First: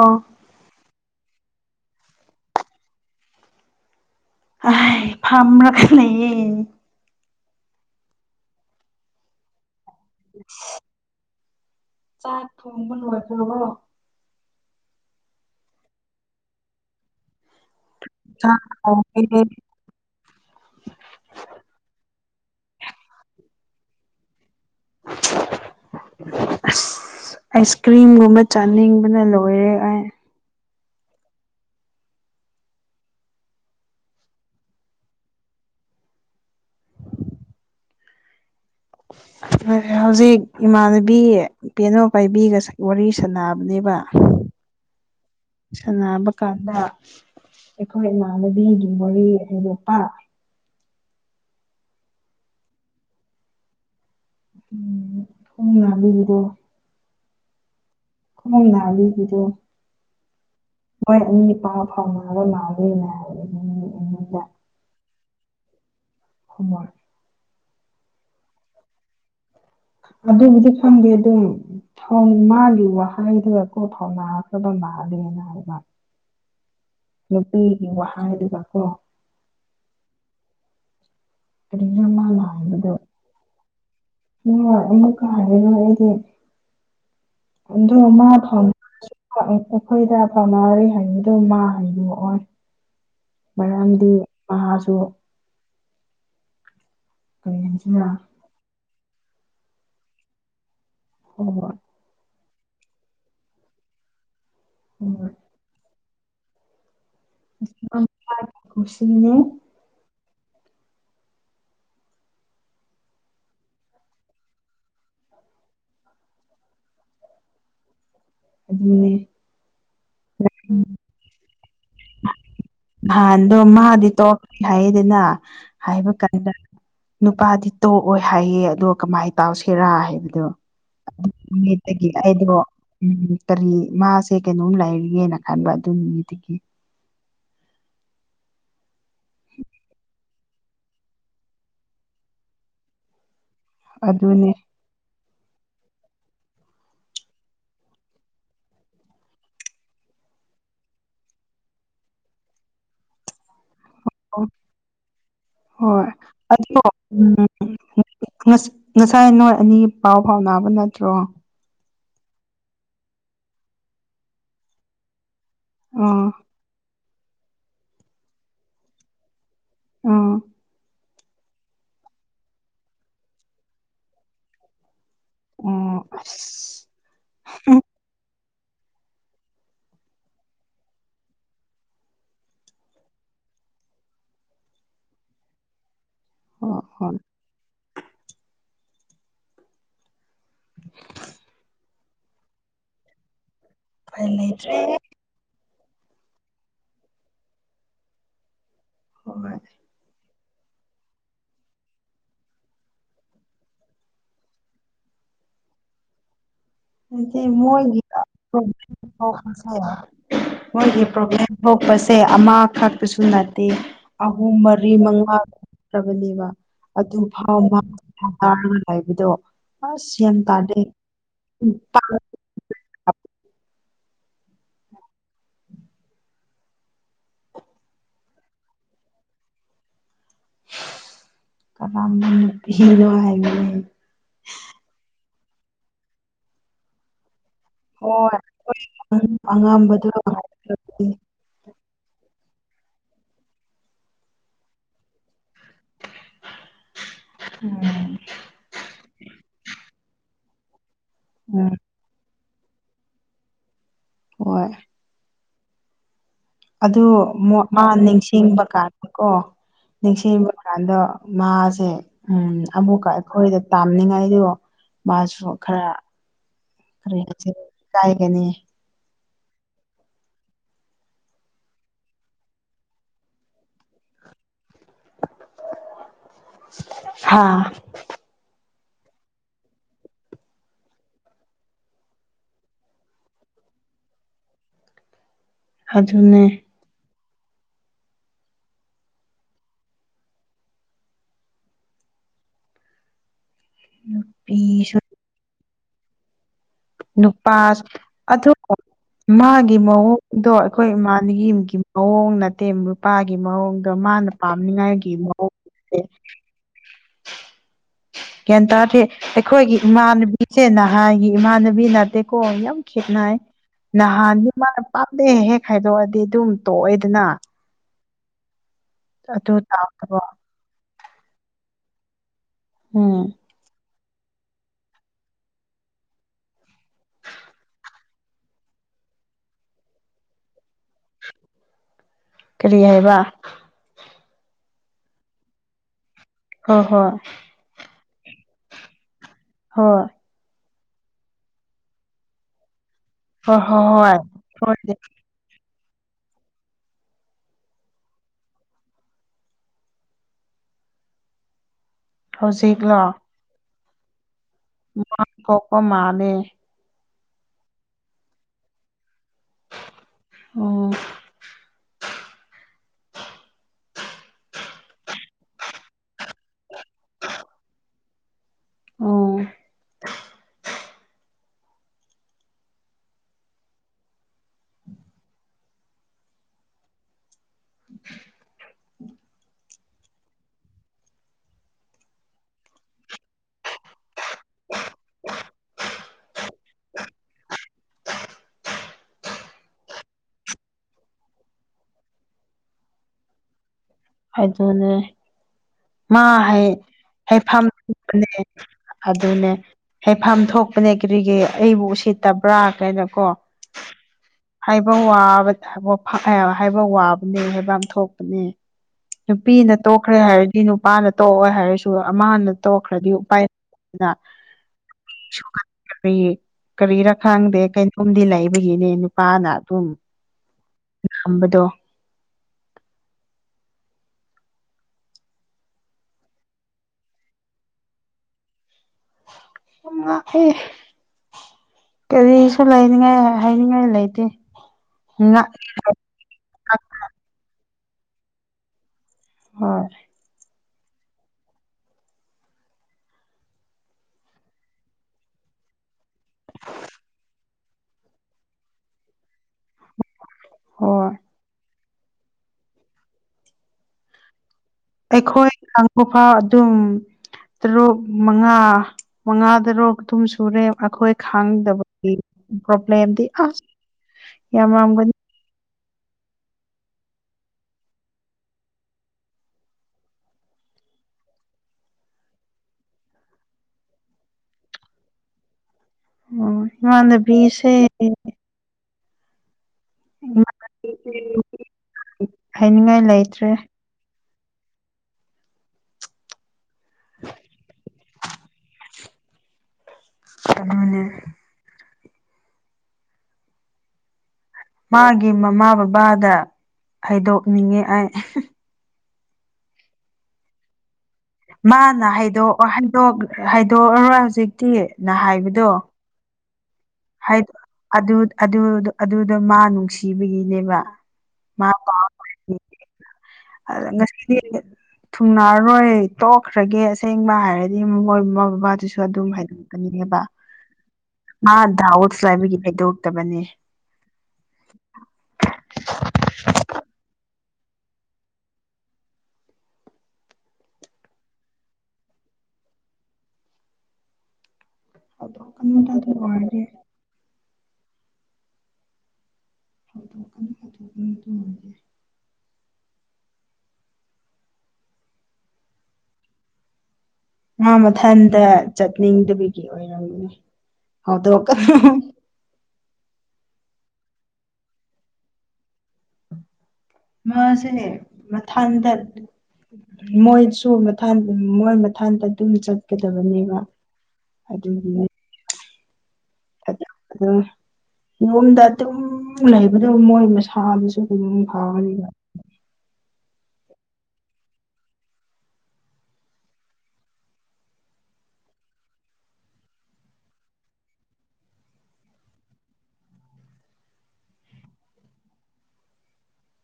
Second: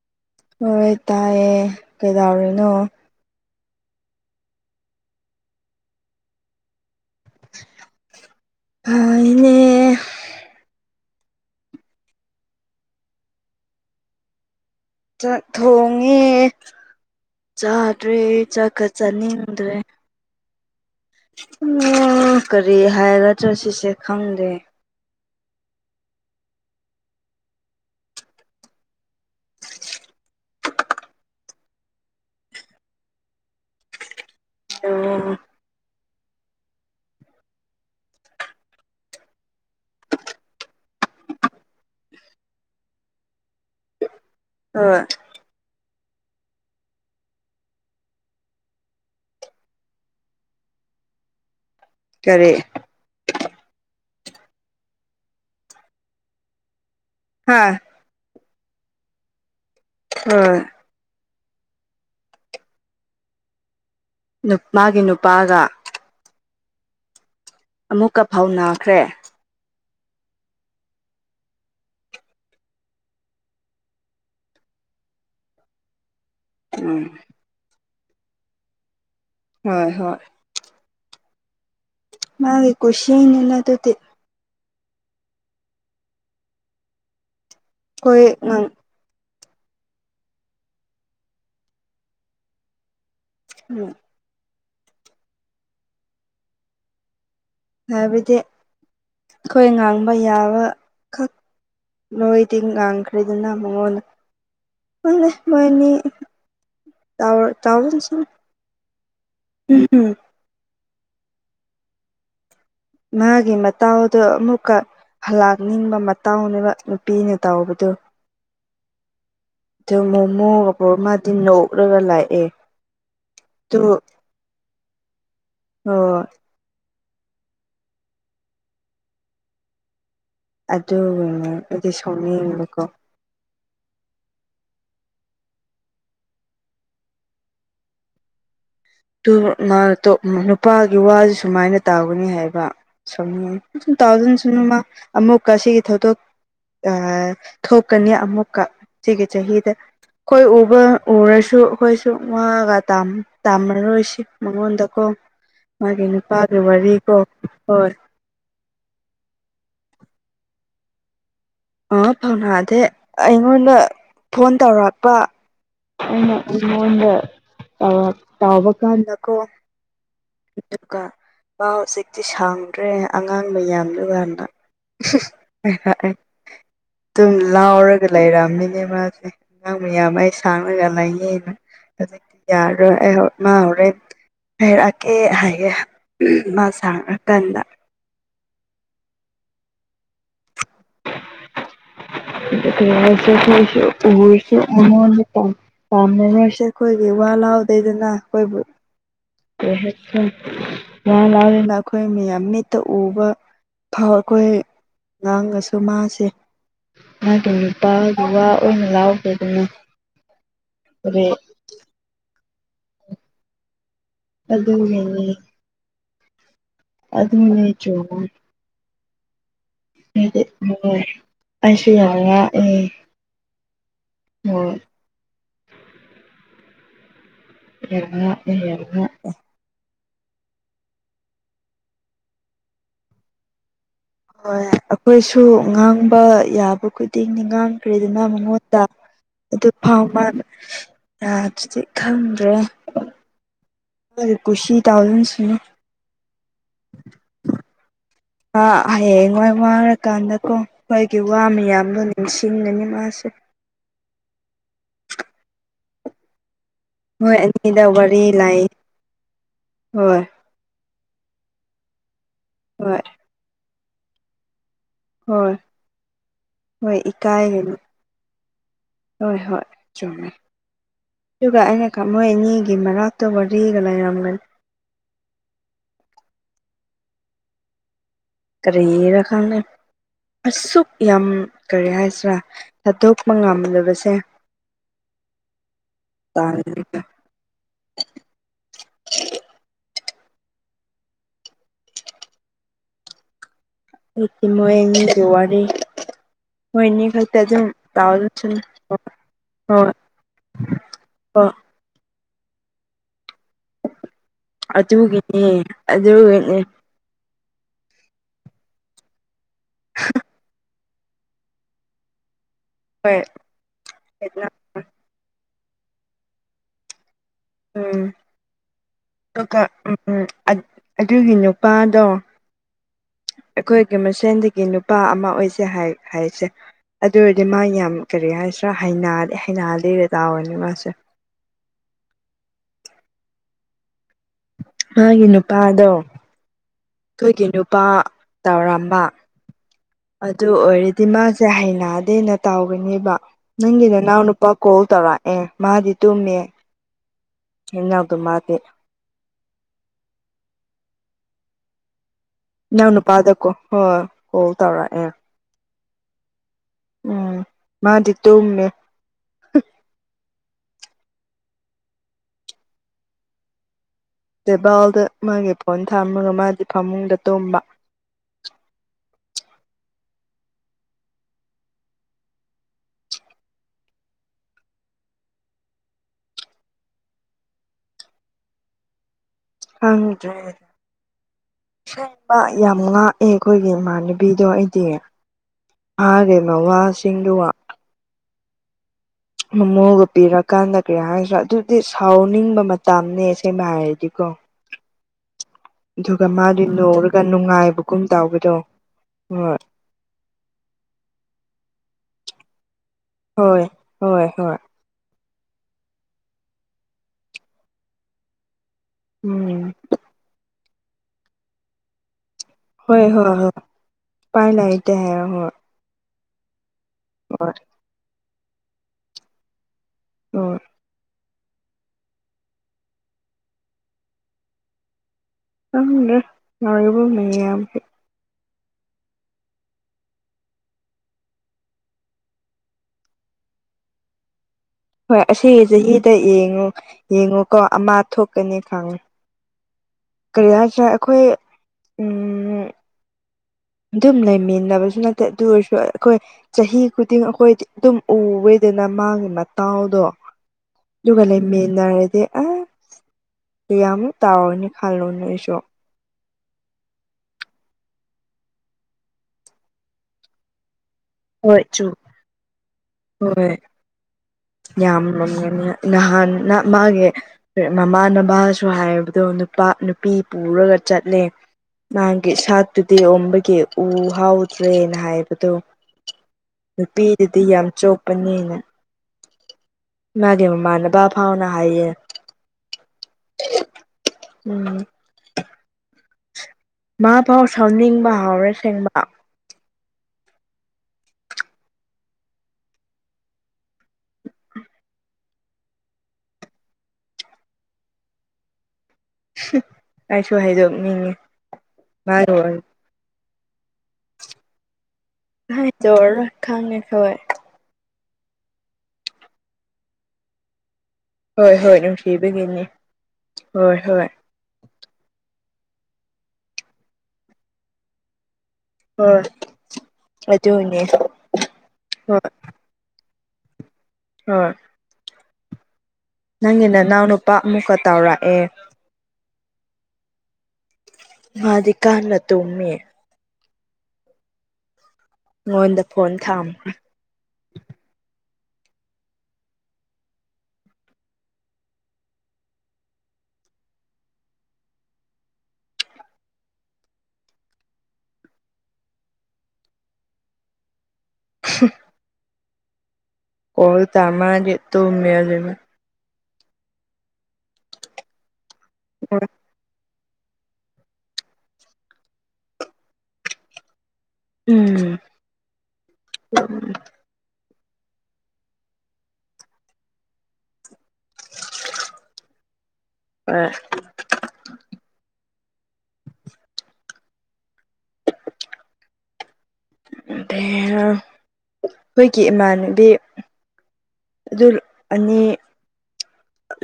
ꯑꯥ ꯍꯣꯏ ꯇꯥꯏꯌꯦ ꯀꯩꯗꯧꯔꯤꯅꯣ ꯑꯩ ꯐꯝꯔꯒ ꯂꯩꯌꯦ ꯅꯨꯡꯉꯥꯏꯅꯦ ꯆꯥꯛ ꯊꯣꯡꯕ ꯂꯣꯏꯈ꯭ꯔꯕꯣ ꯥꯆꯥꯛ ꯊꯣꯡꯉꯦ ꯆꯥꯗ꯭ꯔꯤ ꯆꯥꯛ ꯆꯥꯛꯀ ꯊꯣꯡꯉꯦ ꯆꯥꯅꯤꯡꯗ꯭ꯔꯦ ꯎꯝ ꯀꯔꯤ ꯍꯥꯏꯔꯗ꯭ꯔꯥ ꯁꯤꯁꯦ ꯈꯪꯗꯦ [unintelligible] ꯑꯁ ꯑꯥꯏꯁꯀ꯭ꯔꯤꯝꯒꯨꯝꯕ ꯆꯥꯅꯤꯡꯕꯅ ꯂꯣꯏꯔꯦ ꯑꯩ [unintelligible] ꯍꯧꯖꯤꯛ ꯏꯃꯥꯟꯅꯕꯤ ꯀꯩꯅꯣ ꯄꯥꯏꯕꯤꯒ ꯁ ꯋꯥꯔꯤ ꯁꯥꯅꯕꯅꯦꯕ ꯍꯣꯏ ꯁꯥꯟꯅꯕ ꯀꯥꯟꯗ ꯑꯩꯈꯣꯏ ꯏꯃꯥꯟꯅꯕꯤꯒꯤ ꯋꯥꯔꯤꯒꯤ ꯅꯨꯄꯥ ꯀꯔꯤ ꯎꯝ ꯊꯣꯡꯅꯥꯕꯤꯒꯤꯗꯣ ꯍꯥꯥ ꯈꯣꯡ ꯅꯥꯕꯤꯒꯤꯗꯣ ꯍꯣꯏ ꯄꯣꯏ ꯑꯅꯤ ꯄꯥꯎ ꯐꯥꯎꯅꯕ ꯃꯥꯥꯜꯂꯦꯅ ꯍꯥꯏ ꯅꯨ ꯃꯥꯒꯤ ꯅꯨꯄꯥꯒ ꯈꯨꯝꯃꯣꯏ ꯑꯃꯨꯛꯀ ꯐꯥꯎꯅꯥꯈ꯭ꯔꯦ ꯑꯗꯨꯕꯨꯗꯤ ꯈꯪꯗꯦ ꯑꯗꯨꯝ ꯊꯣꯡ ꯃꯥꯒꯤ ꯋꯥꯍꯩꯗꯨꯗꯀꯣ ꯐꯥꯎꯅꯈ꯭ꯔꯕ ꯃꯥꯜꯂꯦꯅ ꯍꯥꯏꯕ ꯎꯝ ꯅꯨꯄꯤꯒꯤ ꯋꯥꯍꯩꯗꯨꯗ ꯀꯣ ꯍꯣꯏ ꯍꯣꯏ ꯀꯔꯤꯅꯣ ꯃꯥꯅ ꯃꯥꯒꯤ ꯍꯥꯏꯕꯗꯣ ꯀꯨꯁꯤꯅꯤꯅ ꯑꯗꯨꯗꯤ [unintelligible] ꯑꯃꯨꯛꯀ ꯍꯥꯏꯔꯔꯣꯏ ꯑꯩꯗꯤ ꯑꯗꯣ ꯑꯩꯈꯣꯏ ꯃꯥ ꯈꯪ [unintelligible] ꯑꯩꯈꯣꯏꯗ ꯐꯥꯎꯅꯔꯤ ꯍꯥꯏꯕꯗꯣ ꯃꯥ ꯍꯥꯏꯗꯣꯛꯑꯣꯏ ꯃꯔꯝꯗꯤ ꯃꯥꯥꯖꯨ ꯀꯔꯤ ꯍꯥꯏꯁꯤꯔꯥ ꯍꯥꯏꯕꯗꯤ ꯑꯩꯈꯣꯏ ꯉꯥꯡꯕ ꯌꯥꯕ ꯈꯛ ꯍꯣ ꯍꯣꯏ ꯅꯣꯏꯗꯤ ꯉꯥꯡꯈ꯭ꯔꯦꯗꯅ ꯃꯉꯣꯟꯗ ꯈꯪꯗꯦ ꯍꯣꯏ ꯃꯣꯏ ꯑꯅꯤ ꯇꯧꯔ ꯃꯥ ꯇꯧꯔꯖꯁꯅꯨ ꯃꯥꯒꯤ ꯀꯨꯁꯤꯅꯦ ꯎꯝ ꯃꯥꯒꯤ ꯃꯇꯥꯎꯗꯣ ꯑꯃꯨꯛꯀ ꯍꯂꯥꯛꯅꯤꯡꯕ ꯃꯇꯥꯎꯅꯦꯕ ꯅꯨꯄꯤꯅ ꯇꯧꯕꯗꯨ ꯑꯗꯨꯅꯦ ꯇꯨ ꯃꯣꯃꯣꯒ ꯄꯣꯔ ꯃꯥꯗꯤ ꯅꯣꯛꯔꯒ ꯂꯥꯛꯑꯦ ꯅꯍꯥꯟꯗꯣ ꯇꯨ ꯃꯥꯗꯤ ꯇꯣꯛꯈ꯭ꯔꯦ ꯍꯥꯏꯌꯦꯗꯅ ꯍꯥꯏꯕ ꯀꯥꯟꯗ ꯅꯨꯄꯥꯗꯤ ꯇꯣꯛꯑꯣꯏ ꯍꯥꯏꯌꯦ ꯑꯗꯣ ꯀꯃꯥꯏ ꯇꯧꯁꯤꯔꯥ ꯍꯥꯏꯕꯗꯣ ꯑꯗꯨꯒꯅꯦ ꯑꯩꯗꯤ ꯅꯨꯃꯤꯠꯇꯒꯤ ꯑꯩꯗꯣ ꯁꯥꯎꯅꯤꯡꯕꯀꯣ ꯎꯝ ꯇꯜꯂꯤ ꯃꯥꯁꯦ ꯀꯩꯅꯣꯝ ꯂꯥꯏꯔꯤꯌꯦꯅ ꯈꯟꯕ ꯑꯗꯨꯃꯤꯗꯨꯒꯤ ꯇꯣ ꯃꯥ ꯇꯣꯞ ꯅꯨꯄꯥꯒꯤ ꯋꯥꯖꯨ ꯁꯨꯃꯥꯏꯅ ꯇꯥꯎꯒꯅꯤ ꯍꯥꯏꯕ ꯁꯨꯝ ꯑꯗꯨꯅꯦ [unintelligible] ꯑꯃꯨꯛꯀ ꯁꯤꯒꯤ ꯊꯧꯗꯣꯛ ꯑꯥ ꯊꯣꯛꯀꯅꯤ ꯑꯃꯨꯛꯀ ꯁꯤꯒꯤ ꯆꯍꯤꯗ ꯑꯩꯈꯣꯏ ꯎꯕ ꯎꯔꯁꯨ ꯑꯩꯈꯣꯏꯁꯨ ꯃꯥꯒ ꯇꯝ ꯇꯝ ꯔꯔꯣꯏꯁꯤ ꯃꯉꯣꯟꯗꯀꯣ ꯃꯥꯒꯤ ꯍꯣꯏ ꯅꯨꯄꯥꯒꯤ ꯑꯗꯣ ꯋꯥꯔꯤ ꯀꯣ ꯎꯝ ꯍꯣꯏ ꯉꯁ ꯉꯁꯥꯏ ꯅꯣꯏ ꯑꯅꯤ ꯄꯥꯎ ꯐꯥꯎꯅꯥꯕ ꯅꯠꯇ꯭ꯔꯣ ꯑꯥ ꯐꯥꯎꯅꯗꯦ ꯑꯩꯉꯣꯟꯗ ꯐꯣꯟ ꯇꯧꯔꯛꯄ ꯑꯥ ꯑꯩꯅ ꯑꯩꯉꯣꯟꯗ ꯇꯧꯔꯛ ꯇꯥꯎꯕꯀꯥꯟꯗꯀꯣ ꯑꯥ [unintelligible] ꯃꯥ ꯍꯧꯖꯤꯛꯇꯤ ꯁꯪꯗ꯭ꯔꯦ ꯑꯉꯥꯡ ꯃꯌꯥꯝꯗꯨꯒꯅ ꯑꯣ [unintelligible] ꯑꯁ ꯑꯗꯨꯝ ꯂꯥꯎꯔꯒ ꯂꯩꯔꯝꯃꯤꯅꯦ ꯃꯥꯖꯦ ꯑꯉꯥꯡ ꯃꯌꯥꯝ ꯑꯩ ꯁꯥꯡꯂꯒ ꯂꯩꯌꯦꯅ ꯍꯧꯖꯤꯛꯇꯤ ꯌꯥꯔꯔꯣꯏ ꯑꯩ ꯍꯣ ꯃꯥ ꯍꯣꯔꯦꯟ ꯍꯥꯏꯔꯛꯑꯀꯦ ꯍꯥꯏꯌꯦ ꯃꯥ ꯍꯣꯏ ꯍꯣꯏ ꯁꯥꯡꯔꯀꯥꯟꯗ [inaudible] ꯑꯗꯨꯒꯤ ꯑꯣꯏꯔꯁꯨ ꯑꯈꯣꯏꯁꯨ ꯎꯄꯥꯏ ꯎꯔꯁꯨ ꯂꯩꯇ꯭ꯔꯦ ꯃꯉꯣꯟꯗ ꯇꯧ ꯄꯥꯝꯅꯉꯣꯏꯁꯦ ꯑꯩꯈꯣꯏꯒꯤ ꯋꯥ ꯂꯥꯎꯗꯦꯗꯅ ꯑꯩꯈꯣꯏꯕꯨ ꯍꯣꯏ ꯀꯩ ꯍꯥꯏ [unintelligible] ꯑꯩꯈꯣꯏ ꯃꯌꯥꯝ ꯃꯤꯠꯇ ꯎꯕ ꯐꯥꯎ ꯑꯩꯈꯣꯏ ꯉꯥꯡꯉꯁꯨ ꯃꯥꯁꯦ ꯍꯥꯏꯗꯤ ꯃꯥꯒꯤ ꯃꯣꯏꯒꯤ ꯅꯨꯄꯥꯒꯤ ꯋꯥ ꯑꯣꯏꯅ ꯂꯥꯎꯗꯦꯗꯅ [unintelligible] ꯃꯣꯏꯒꯤ ꯑꯗꯨ ꯄ꯭ꯔꯣꯕ꯭ꯂꯦꯝ ꯊꯣꯛꯄꯁꯦ ꯑꯃꯈꯛꯇꯁꯨ ꯅꯠꯇꯦ ꯑꯍꯨꯝ ꯃꯔꯤ ꯑꯗꯨꯒꯤꯅꯤ ꯃꯉꯥ ꯈ꯭ꯔꯕꯅꯦꯕ ꯑꯗꯨ ꯐꯥꯎ ꯑꯗꯨꯅꯦ ꯆꯨꯝꯃꯦ [unintelligible] ꯍꯥꯏꯕꯗꯣ ꯑꯁ ꯒ꯭ꯌꯥꯟ ꯍꯥꯏꯗꯤ ꯇꯥꯗꯦ ꯍꯣꯏ ꯑꯩꯁꯨ ꯌꯥꯝ ꯉꯛꯑꯦ ꯎꯝ [unintelligible] ꯀꯅꯝꯕ ꯅꯨꯄꯤꯔꯣ ꯍꯥꯏꯕꯅꯦ ꯍꯣꯏ ꯑꯩꯈꯣꯏꯁꯨ ꯉꯥꯡꯕ ꯌꯥꯕ ꯈꯨꯗꯤꯡꯅꯤ ꯉꯥꯡ ꯀꯔꯤꯗꯅ ꯍꯣꯏ ꯃꯉꯣꯟꯗ ꯑꯗꯨ ꯐꯥꯎ ꯑꯉꯝꯕꯗꯣ ꯃꯥꯅ ꯎꯝ ꯌꯥꯗ꯭ꯔꯗꯤ ꯈꯪꯗ꯭ꯔꯦ ꯑꯩꯈꯣꯏꯗ ꯀꯨꯁꯤ ꯇꯧꯅꯤ ꯁꯤꯅꯤ ꯎꯝ ꯑ ꯍꯌꯦꯡꯋꯥꯏ ꯋꯥꯔꯀꯥꯟꯗꯀꯣ ꯑꯩꯈꯣꯏꯒꯤ ꯋꯥ ꯎꯝ ꯃꯌꯥꯝꯗꯨꯅꯤ ꯅꯤꯡꯁꯤꯡꯂꯅꯤ ꯃꯥꯁꯦ ꯍꯣꯏ ꯑꯗꯨ ꯃꯣꯏ ꯃꯣꯠ ꯑꯅꯤꯗ ꯃꯥ ꯋꯥꯔꯤ ꯅꯤꯡꯁꯤꯡꯕ ꯂꯥꯛ ꯀꯥꯟꯗꯀꯣ ꯍꯣꯏ ꯅꯤꯡꯁꯤꯡꯕ ꯀꯥꯟꯗ ꯃꯥꯁꯦ ꯎꯝ ꯍꯣꯏ ꯑꯃꯨꯛꯀ ꯑꯩꯈꯣꯏꯗ ꯇꯥꯝꯅꯤꯡꯉꯥꯏꯗꯣ ꯃꯥꯁꯨ ꯍꯣꯏ ꯈꯔ ꯍꯣꯏ ꯀꯔꯤ [unintelligible] ꯏꯀꯥꯏꯒꯅꯤ ꯏꯀꯥꯏꯒꯅꯤ ꯍꯣꯏ ꯍꯣꯏ ꯆꯨꯝꯃꯦ ꯑꯗꯨꯒ ꯑꯩꯅꯀꯥ ꯃꯣꯏ ꯑꯅꯤꯒꯤ ꯃꯔꯛꯇ ꯋꯥꯔꯤꯒ ꯂꯩꯔꯝꯒꯅꯤ ꯍꯥꯥ ꯀ꯭ꯔꯤꯔ ꯈꯪꯗꯦ ꯑꯁꯨꯛ ꯌꯥꯝ ꯀꯔꯤ ꯍꯥꯏꯁꯤꯔ ꯊꯥꯗꯣꯛꯄ ꯉꯝꯗꯕꯁꯦ ꯑꯗꯨꯅꯦ [unintelligible] [unintelligible] ꯃꯣꯏ ꯅꯨꯄꯤꯁꯨ ꯑꯅꯤꯒꯤ ꯋꯥꯔꯤ ꯃꯣꯏꯅꯤ ꯈꯛꯇ ꯑꯗꯨꯝ ꯅꯨꯄꯥꯁꯨ ꯑꯗꯨ ꯇꯧꯖꯁꯥꯅꯨ ꯃꯥꯒꯤ ꯃꯑꯣꯡꯗꯣ ꯑꯩꯈꯣꯏ ꯍꯣꯏ ꯏꯃꯥꯟꯅꯕꯤꯒꯤ ꯃꯑꯣꯡ ꯅꯠꯇꯦ ꯅꯨꯄꯥꯒꯤ ꯃꯑꯣꯡꯗꯣ ꯃꯥꯅ ꯄꯥꯝꯅꯤꯡꯉꯥꯏꯒꯤ ꯑꯗꯨꯒꯤꯅꯤ ꯃꯑꯣꯡꯁꯦ ꯑꯗꯨꯒꯤꯅꯤ ꯒ꯭ꯌꯥꯟ ꯇꯥꯗꯦ ꯑꯩꯈꯣꯏꯒꯤ ꯏꯃꯥꯟꯅꯕꯤꯁꯦ ꯅꯍꯥꯟꯒꯤ ꯏꯃꯥꯟꯅꯕꯤ ꯃꯤ ꯅꯠꯇꯦꯀꯣ ꯌꯥꯝ ꯍꯣꯏ ꯈꯦꯠꯅꯩ ꯅꯍꯥꯟꯃꯨꯛ ꯃꯥ ꯄꯥꯝꯗꯦ ꯍꯦꯛ ꯈꯥꯏꯗꯣꯛ ꯑꯗꯤ ꯑꯗꯨꯝ ꯇꯣꯛꯑꯦꯗꯅ ꯎꯝ ꯀꯛ ꯑꯗꯨ ꯀꯥ ꯎꯝ ꯇꯥꯎꯗꯕ ꯑꯗꯨꯒꯤ ꯅꯨꯄꯥꯗꯣ ꯎꯝ ꯑꯩꯈꯣꯏꯒꯤ ꯃꯁꯦꯟꯗꯒꯤ ꯅꯨꯄꯥ ꯑꯃ ꯑꯣꯏꯁꯦ ꯍꯥꯏꯁꯦ ꯑꯗꯨ ꯑꯣꯏꯔꯗꯤ ꯃꯥ ꯌꯥꯝ ꯀꯔꯤ ꯍꯥꯏꯁꯤꯔ ꯍꯩꯅꯥ [unintelligible] ꯃꯥꯁꯦ ꯀꯔꯤ ꯍꯥꯏꯕ ꯃꯥꯒꯤ ꯅꯨꯄꯥꯗꯣ ꯍꯣꯏ ꯍꯣꯏ ꯑꯩꯈꯣꯏꯒꯤ ꯅꯨꯄꯥ ꯇꯧꯔꯝꯕ ꯍꯣꯏ ꯑꯗꯨ ꯑꯣꯏꯔꯗꯤ ꯃꯥꯁꯦ ꯍꯩꯅꯗꯦꯅ ꯇꯧꯒꯅꯤꯕ ꯍꯣꯏ ꯅꯪꯒꯤ ꯍꯣꯏ ꯅꯅꯥꯎꯅꯨꯄꯥ ꯍꯣꯏ ꯀꯣꯜ ꯍꯣꯏ ꯇꯧꯔꯛꯑꯦ ꯃꯥꯗꯤ ꯇꯨꯝꯃꯦ [unintelligible] ꯏꯅꯥꯎ ꯍꯧꯖꯤꯛꯂꯣ ꯅꯨꯄꯥꯗꯀꯣꯈꯣ ꯀꯣꯜ ꯇꯧꯔꯛꯑꯦ ꯀꯣꯛꯄ ꯃꯥꯜꯂꯦ ꯎꯝ ꯃꯥꯗꯤ ꯇꯨꯝꯃꯦ ꯑꯣ ꯇꯦꯕꯥꯜꯗ ꯃꯥꯒꯤ ꯐꯣꯟ ꯊꯥꯝꯃꯒ ꯃꯥꯗꯤ ꯐꯃꯨꯡꯗ ꯇꯨꯝꯕ ꯑꯣ [inaudible] ꯈꯪꯗ꯭ꯔꯦ ꯏꯁꯦꯡꯕ ꯌꯥꯝ ꯉꯥꯛꯑꯦ ꯑꯩꯈꯣꯏꯒꯤ ꯏꯃꯥꯟꯅꯕꯤ ꯕꯤꯗꯣ ꯑꯩꯗꯤ ꯃꯥꯒꯤ ꯃꯋꯥꯁꯤꯡꯗꯨꯒ ꯃꯣꯃꯣꯒ ꯄꯤꯔꯀꯥꯟꯗ ꯀꯔꯤ ꯍꯥꯏꯔꯁꯤ꯭ꯔꯥ ꯑꯗꯨꯗꯤ ꯁꯥꯎꯅꯤꯡꯕ ꯃꯇꯝꯅꯦ ꯑꯁꯦꯡꯕ ꯍꯥꯏꯔꯗꯤꯀꯣ ꯑꯗꯨꯅꯦ ꯃꯥ ꯑꯗꯨꯒ ꯃꯥꯗꯤ ꯍꯩ ꯅꯣꯛꯔꯒ ꯍꯩꯐꯝ ꯅꯨꯡꯉꯥꯏꯕꯒꯨꯝ ꯇꯧꯕꯗꯣ [unintelligible] ꯑꯗꯨꯅꯦ ꯍꯣꯏ ꯍꯥꯏꯐꯝ ꯊꯣꯛꯄꯅꯦ ꯀꯔꯤꯒꯤ ꯑꯩꯕꯨ ꯎꯁꯤꯠꯇꯕ꯭ꯔꯥ ꯀꯥꯏꯅꯀꯣ ꯍꯣꯏ ꯍꯣꯏ ꯍꯣꯏ ꯍꯥꯏꯕ ꯋꯥꯕ ꯍꯥꯏꯕ ꯋꯥꯕꯅꯦ ꯍꯥꯏꯕ ꯑꯃ ꯊꯣꯛꯄꯅꯦ ꯎꯝ ꯅꯨꯄꯤꯅ ꯇꯣꯛꯈ꯭ꯔꯦ ꯍꯥꯏꯔꯗꯤ ꯅꯨꯄꯥꯅ ꯇꯣꯛꯑꯣ ꯍꯥꯏꯔꯁꯨ ꯑꯃꯅ ꯍꯣꯏ ꯇꯣꯛꯈ꯭ꯔꯗꯤ ꯍꯣꯏ ꯍꯣꯏ ꯎꯄꯥꯏꯅ ꯎꯄꯥꯏ ꯂꯩꯇꯦ ꯍꯥꯏꯔ ꯍꯣꯏ ꯑꯩꯈꯣꯏ ꯀꯔꯤꯔ ꯍꯣꯏ ꯈꯪꯗꯦ ꯀꯩꯅꯣꯝꯗꯤ ꯂꯩꯕꯒꯤꯅꯦ ꯅꯨꯄꯥꯅ ꯑꯗꯨꯝ [inaudible] ꯉꯝꯕꯗꯣ ꯈꯪꯗꯦ ꯃꯔꯨꯑꯣꯏꯕ ꯃꯌꯥꯝꯁꯦ ꯉꯥꯛꯍꯦ ꯀꯔꯤꯁꯨ ꯂꯩꯅꯤꯡꯉꯥꯏ ꯍꯥꯏꯅꯤꯡꯉꯥꯏ ꯂꯩꯇꯦ ꯍꯣꯏ ꯉꯥꯛ ꯑꯁꯤꯒꯤ ꯆꯍꯤꯗ ꯌꯦꯡꯉꯨ ꯌꯦꯡꯉꯨ ꯀꯣ ꯑꯃꯥ ꯊꯣꯛꯀꯅꯤ ꯈꯪꯉꯦ ꯍꯣꯏ ꯀꯔꯤ ꯍꯥꯏꯁꯦ ꯑꯩꯈꯣꯏ ꯎꯝ ꯑꯗꯨꯝ ꯂꯩꯃꯤꯟꯅꯕꯁꯨ ꯅꯠꯇꯦ ꯑꯗꯨ ꯑꯣꯏꯔꯁꯨ ꯑꯩꯈꯣꯏ ꯆꯍꯤ ꯈꯨꯗꯤꯡ ꯑꯩꯈꯣꯏꯗꯤ ꯑꯗꯨꯝ ꯎꯋꯦꯗꯅ ꯃꯥꯒꯤ ꯃꯠ ꯇꯥꯎꯗꯣ ꯍꯣꯏ ꯑꯗꯨꯒ ꯂꯩꯃꯤꯟꯅꯔꯗꯤ ꯑꯁ ꯀꯌꯥꯝ ꯃꯨꯛ ꯇꯥꯎꯔꯅꯤ ꯈꯜꯂꯣ ꯅꯣꯏꯁꯨ ꯃꯐꯥ ꯑꯗꯨꯝ ꯇꯨꯔꯨꯛ ꯃꯉꯥ ꯃꯉꯥ ꯗꯔꯨꯛ ꯑꯗꯨꯝ ꯁꯨꯔꯦ ꯑꯩꯈꯣꯏ ꯍꯣꯏ ꯆꯨꯝ ꯈꯥꯡꯗꯕꯒꯤ꯫ ꯄꯣꯕ꯭ꯂꯦꯝꯗꯤ ꯑꯁ ꯌꯥꯝꯃꯒꯟ ꯃꯝꯉꯅꯤ ꯅꯍꯥꯟꯅ ꯃꯥꯒꯤ ꯃꯃꯥꯅꯕꯥꯁꯨ ꯍꯥꯏꯕꯗꯣ ꯅꯨꯄꯥ ꯅꯨꯄꯤ ꯄꯨꯔꯒ ꯆꯠꯂꯦ ꯅꯍꯥꯟꯒꯤ ꯁꯥꯠꯇꯨꯗꯤ ꯑꯣꯝꯕꯒꯤ ꯎ ꯍꯥꯎꯗ꯭ꯔꯦꯅ ꯍꯥꯏꯕꯗꯣ ꯑꯣ ꯅꯨꯄꯤꯗꯨꯗꯤ ꯌꯥꯝ ꯏꯃꯥꯟꯅꯕꯤꯁꯦ ꯆꯣꯞꯄꯅꯤꯅ ꯃꯥꯒꯤ ꯃꯃꯥꯅꯕꯥ ꯐꯥꯎꯅ ꯍꯥꯏꯌꯦ ꯍꯥꯏꯅꯤꯡꯉꯥꯏ ꯂꯩꯇ꯭ꯔꯦ ꯎꯝ ꯃꯥ ꯐꯥꯎ ꯁꯥꯎꯅꯤꯡꯕ ꯍꯥꯎꯔꯦꯁꯦꯡꯕ ꯑꯗꯨꯅꯤ ꯃꯥꯒꯤ ꯃꯃꯥ ꯕꯕꯥꯗ ꯍꯥꯏꯗꯣꯛꯅꯤꯡꯉꯦ ꯑꯩ [unintelligible] [unintelligible] ꯑꯩꯁꯨ ꯍꯥꯏꯗꯣꯛꯅꯤꯡꯉꯦ ꯃꯥꯅ ꯍꯥꯏꯗꯣꯛꯑꯣ ꯍꯥꯏꯗꯣꯛ ꯍꯥꯏꯗꯣꯛꯑꯔꯣꯏ ꯍꯧꯖꯤꯛꯇꯤ ꯍꯥꯏꯗꯣꯛ ꯑꯔꯣꯏ ꯈꯪꯉꯦ ꯈꯣꯏ ꯑꯥꯏꯠ ꯑꯗꯨ ꯑꯗꯨꯗꯣ ꯑꯗꯨꯗ ꯃꯥ ꯅꯨꯡꯁꯤꯕꯒꯤꯅꯦꯕ ꯍꯣꯏ ꯃꯥ ꯍꯣꯏ ꯄꯥꯎ ꯅꯨꯡꯁꯤꯕꯒꯤꯅꯤ ꯍꯣꯏ ꯑꯗ ꯍꯣꯏ ꯉꯁꯤ [unintelligible] ꯊꯨꯡꯅꯔꯔꯣꯏ ꯇꯣꯛꯈ꯭ꯔꯒꯦ ꯑꯁꯦꯡꯕ ꯍꯥꯏꯔꯗꯤ ꯃꯣꯏ ꯃꯃꯥ ꯕꯕꯥꯗ ꯗꯨꯁꯨ ꯍꯣꯏ ꯑꯗꯨꯝ ꯍꯥꯏꯗꯣꯛꯀꯅꯤꯕ ꯑꯗꯨꯅꯦ ꯃꯥ ꯗꯥꯎꯠ ꯍꯣꯏ ꯂꯩꯕꯒꯤ ꯍꯥꯏꯗꯣꯛꯇꯕꯅꯦ ꯍꯣꯏ ꯅꯪꯒꯤ ꯅꯅꯥꯎ ꯅꯨꯄꯥ ꯑꯃꯨꯛꯀꯥ ꯇꯥꯎꯔꯛꯑꯦ ꯃꯥꯗꯤ ꯀꯥꯟꯅ ꯇꯨꯝꯃꯤ ꯃꯉꯣꯟꯗ ꯍꯧꯗꯣꯛꯀꯅꯨꯗ ꯑꯗꯨ ꯐꯣꯟ ꯊꯥꯝ ꯑꯣꯏꯔꯗꯤ ꯐꯥꯛꯇꯣꯛꯎ ꯐꯥꯛꯇꯣꯛ [unintelligible] ꯃꯥ ꯃꯊꯟꯇ ꯆꯠꯅꯤꯡꯗꯕꯒꯤ ꯑꯣꯏꯔꯝꯒꯅꯦ ꯍꯧꯗꯣꯛꯀꯅꯨ [unintelligible] ꯀꯣꯜ ꯇꯝꯃꯛꯑꯗꯤ ꯇꯨꯝꯃꯦ ꯑꯗꯨꯝ ꯃꯥꯁꯦ ꯃꯊꯟꯗ ꯃꯣꯏꯁꯨ ꯃꯊꯥꯟ ꯃꯣꯏ ꯃꯊꯥꯟꯗ ꯑꯗꯨꯝ ꯆꯠꯀꯗꯕꯅꯦꯕ ꯎꯝ ꯑꯗꯨꯒꯤꯅꯦ ꯑꯗꯨꯝ ꯌꯨꯝꯗ ꯑꯗꯨꯝ ꯂꯩꯕꯗꯨ ꯃꯣꯏ ꯃꯁꯥꯗꯨꯁꯨ ꯑꯗꯨꯝ ꯐꯥꯕꯅꯤꯕ ꯑꯦ ꯗꯦꯝ ꯑꯩꯈꯣꯏꯒꯤ ꯏꯃꯥꯟꯅꯕꯤ ꯑꯗꯨ ꯑꯅꯤ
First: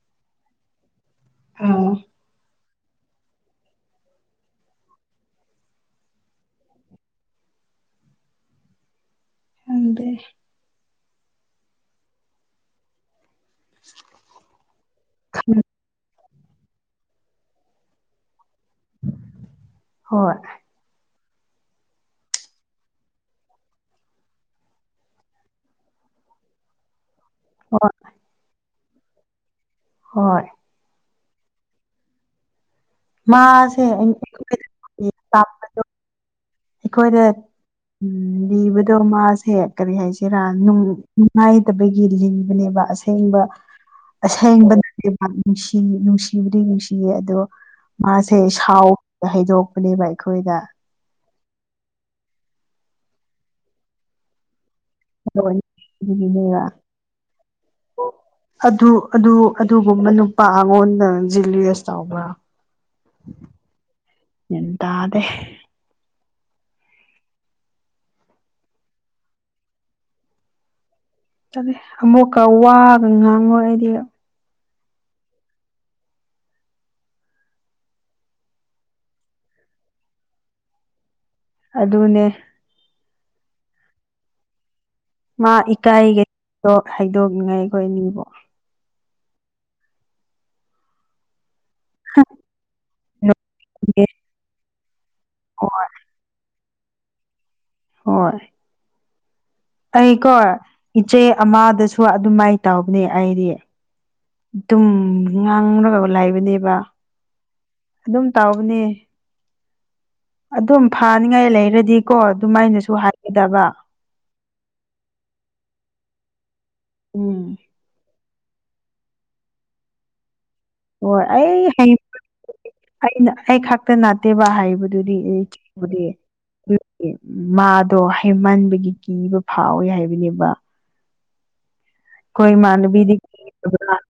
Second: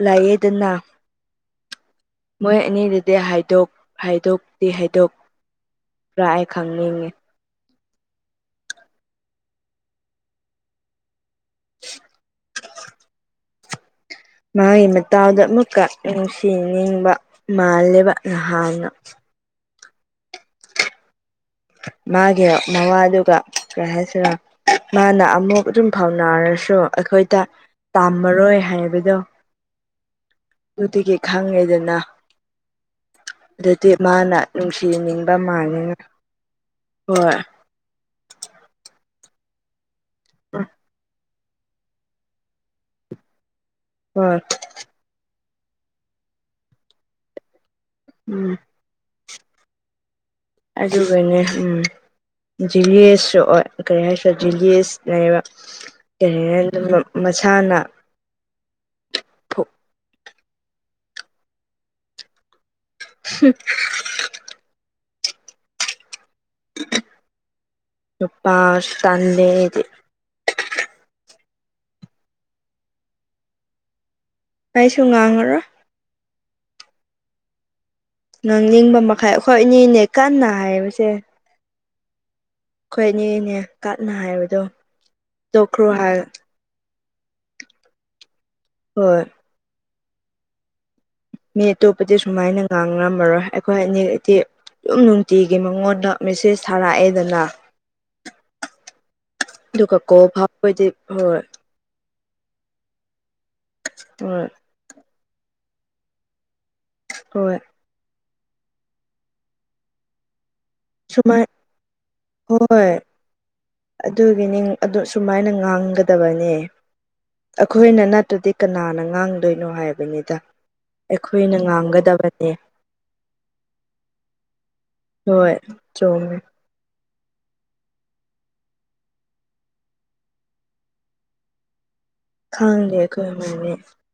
ꯂꯥꯢꯌꯦꯗꯅ ꯑꯣ ꯃꯣꯏ ꯑꯅꯤꯒꯤꯗꯤ ꯍꯥꯏꯗꯣꯛ ꯍꯥꯏꯗꯣꯛꯇꯤ ꯍꯥꯏꯗꯣꯛꯄ꯭ꯔꯥ ꯑꯩ ꯈꯪꯅꯤꯡꯉꯦ꯫ ꯍꯪꯗꯦ [unintelligible] ꯃꯥꯒꯤ ꯃꯇꯥꯎꯗ ꯑꯃꯨꯛꯀ ꯅꯨꯡꯁꯤꯅꯤꯡꯕ ꯃꯥꯜꯂꯦꯕ ꯅꯍꯥꯟꯅ ꯍꯣꯏ ꯃꯥꯒꯤ ꯃꯋꯥꯗꯨꯒ ꯀꯩ ꯍꯥꯏꯁꯤꯔ ꯃꯥꯅ ꯑꯃꯨꯛ ꯑꯗꯨꯝ ꯐꯥꯎꯅꯔꯁꯨ ꯑꯩꯈꯣꯏ ꯇꯥ ꯍꯣꯏ ꯄꯥꯝꯃꯔꯣꯏ ꯍꯥꯏꯕꯗꯣ ꯍꯣꯏ ꯑꯗꯨꯗꯒꯤ ꯈꯪꯉꯦꯗꯅ ꯃꯥꯁꯦ ꯑꯗꯨꯗꯤ ꯑꯩ ꯃꯥꯅ ꯑꯩꯈꯣꯏꯗ ꯅꯨꯡꯁꯤ ꯅꯤꯡꯕ ꯇꯥꯛꯄꯗꯣ ꯃꯥꯜꯂꯦꯅ ꯑꯩꯈꯣꯏꯗ ꯍꯣꯏ ꯎꯝ ꯂꯤꯕꯗꯣ ꯃꯥꯁꯦ ꯀꯔꯤ ꯍꯥꯏꯁꯤꯔꯥ ꯅꯨꯡ ꯉꯥꯏꯇꯕꯒꯤ ꯂꯤꯕꯅꯦꯕ ꯑꯁꯦꯡꯕ ꯍꯣꯏ ꯑꯁꯦꯡꯕ ꯅꯠꯇꯦꯕ ꯅꯨꯡꯁꯤ ꯅꯨꯡꯁꯤꯕꯗꯤ ꯅꯨꯡꯁꯤꯌꯦ ꯑꯗꯣ ꯃꯥꯁꯦ ꯎꯝ ꯁꯥꯎ ꯍꯩꯗꯣꯛꯄꯅꯦꯕ ꯑꯩꯈꯣꯏꯗ ꯑꯗꯨꯒꯤꯅꯦ ꯎꯝ ꯖꯤꯂꯦꯁꯁꯨ ꯑꯣꯏ ꯀꯔꯤ ꯍꯥꯏꯁꯦꯔꯥ ꯖꯤꯂꯦꯁ ꯂꯩꯕ ꯑꯗꯨꯒꯤꯅꯦꯕ ꯀꯔꯤꯍꯦꯟꯗꯨꯃꯣ ꯃꯁꯥꯅ ꯑꯗꯨ ꯑꯗꯨ ꯑꯗꯨꯒꯨꯝꯕ ꯅꯨꯄꯥ ꯉꯣꯟꯗ ꯖꯤꯂꯤꯌꯦꯁ ꯇꯧꯕ꯫ [inaudible] [unintelligible] ꯒ꯭ꯌꯥꯟꯇꯥꯗꯦ ꯅꯨꯄꯥꯁꯨ ꯇꯟꯂꯦ ꯑꯩꯗꯤ꯫ ꯑꯃꯨꯛꯀ ꯋꯥꯒ ꯉꯥꯡꯉꯣꯏ ꯑꯩꯗꯤ꯫ ꯑꯩꯁꯨ ꯉꯥꯡꯉꯔꯣꯢ ꯉꯥꯡꯅꯤꯡꯕ ꯃꯈꯩ ꯑꯩꯈꯣꯏ ꯑꯅꯤꯅꯦ ꯀꯟꯅ ꯍꯥꯏꯕꯁꯦ ꯑꯗꯨꯅꯦ ꯈꯣꯏꯅꯤꯅꯦ ꯀꯟꯅ ꯍꯥꯏꯕꯗꯣ ꯃꯥꯥ ꯇꯣꯛꯈ꯭ꯔꯣ ꯏꯀꯥꯏ ꯍꯥꯏ ꯗꯣ ꯍꯥꯏꯗꯣꯛꯅꯤꯡꯉꯥꯏ ꯑꯩꯈꯣꯏ ꯑꯅꯤꯕꯣ ꯍꯣꯏ ꯃꯤ ꯑꯇꯣꯞꯄꯗꯤ ꯁꯨꯃꯥꯏꯅ ꯉꯥꯡꯔꯝꯃꯔꯣꯏ ꯑꯩꯈꯣꯏ ꯑꯅꯤꯗꯤ ꯗꯨꯝ ꯅꯨꯡꯇꯤꯒꯤ ꯍꯣꯏ ꯃꯉꯣꯟꯗ ꯃꯦꯁꯦꯁ ꯊꯥꯔꯛꯑꯦꯗꯅ ꯍꯣꯏ ꯑꯗꯨꯒ ꯀꯣꯜ ꯑꯩꯀꯣ ꯐꯥꯎꯕꯗꯤ ꯏꯆꯦ ꯍꯣꯏ ꯑꯃꯗꯁꯨ ꯍꯣꯢ ꯑꯗꯨꯃꯥꯏ ꯇꯧꯕꯅꯦ ꯑꯩꯗꯤ ꯍꯣꯢ ꯗꯨꯝ ꯉꯥꯡꯔꯒ ꯂꯩꯕꯅꯦꯕ ꯍꯣꯏ ꯗꯨꯝ ꯇꯧꯕꯅꯦ ꯑꯗꯨꯝ ꯁꯨꯃꯥꯏ ꯐꯥꯅꯤꯉꯥꯏ ꯂꯩꯔꯗꯤꯀꯣ ꯍꯣꯏ ꯑꯗꯨꯃꯥꯏꯅꯁꯨ ꯍꯥꯏꯒꯗꯕ ꯑꯗꯨꯒꯤꯅꯤ ꯑꯗꯨ ꯁꯨꯃꯥꯏꯅ ꯉꯥꯡꯒꯗꯕꯅꯤ꯫ ꯎꯝ ꯑꯩꯈꯣꯏꯅ ꯅꯠꯇ꯭ꯔꯗꯤ ꯀꯅꯥꯅ ꯉꯥꯡꯗꯣꯏꯅꯣ ꯍꯥꯏꯕꯅꯤꯗ ꯍꯣꯏ ꯑꯩꯈꯣꯏꯅ ꯑꯩ ꯉꯥꯡꯒꯗꯕꯅꯦ꯫ ꯑꯩꯅ ꯑꯩ ꯈꯛꯇ ꯅꯥꯠꯇꯦꯕ ꯍꯥꯏꯕꯗꯨꯗꯤ ꯑꯩ ꯍꯣꯏ ꯆꯨꯕꯨꯗꯤ ꯆꯨꯝꯃꯦ ꯃꯥꯗꯣ ꯍꯥꯢꯃꯟꯕꯒꯤ ꯀꯤꯕ ꯐꯥꯎꯋꯤ ꯍꯥꯏꯕꯅꯦꯕ꯫ ꯈꯣꯏ ꯈꯪꯗꯦ ꯃꯥꯟꯅꯕꯤꯗꯤ ꯑꯩꯈꯣꯏ ꯃꯅꯦ ꯀꯤꯗꯕꯗ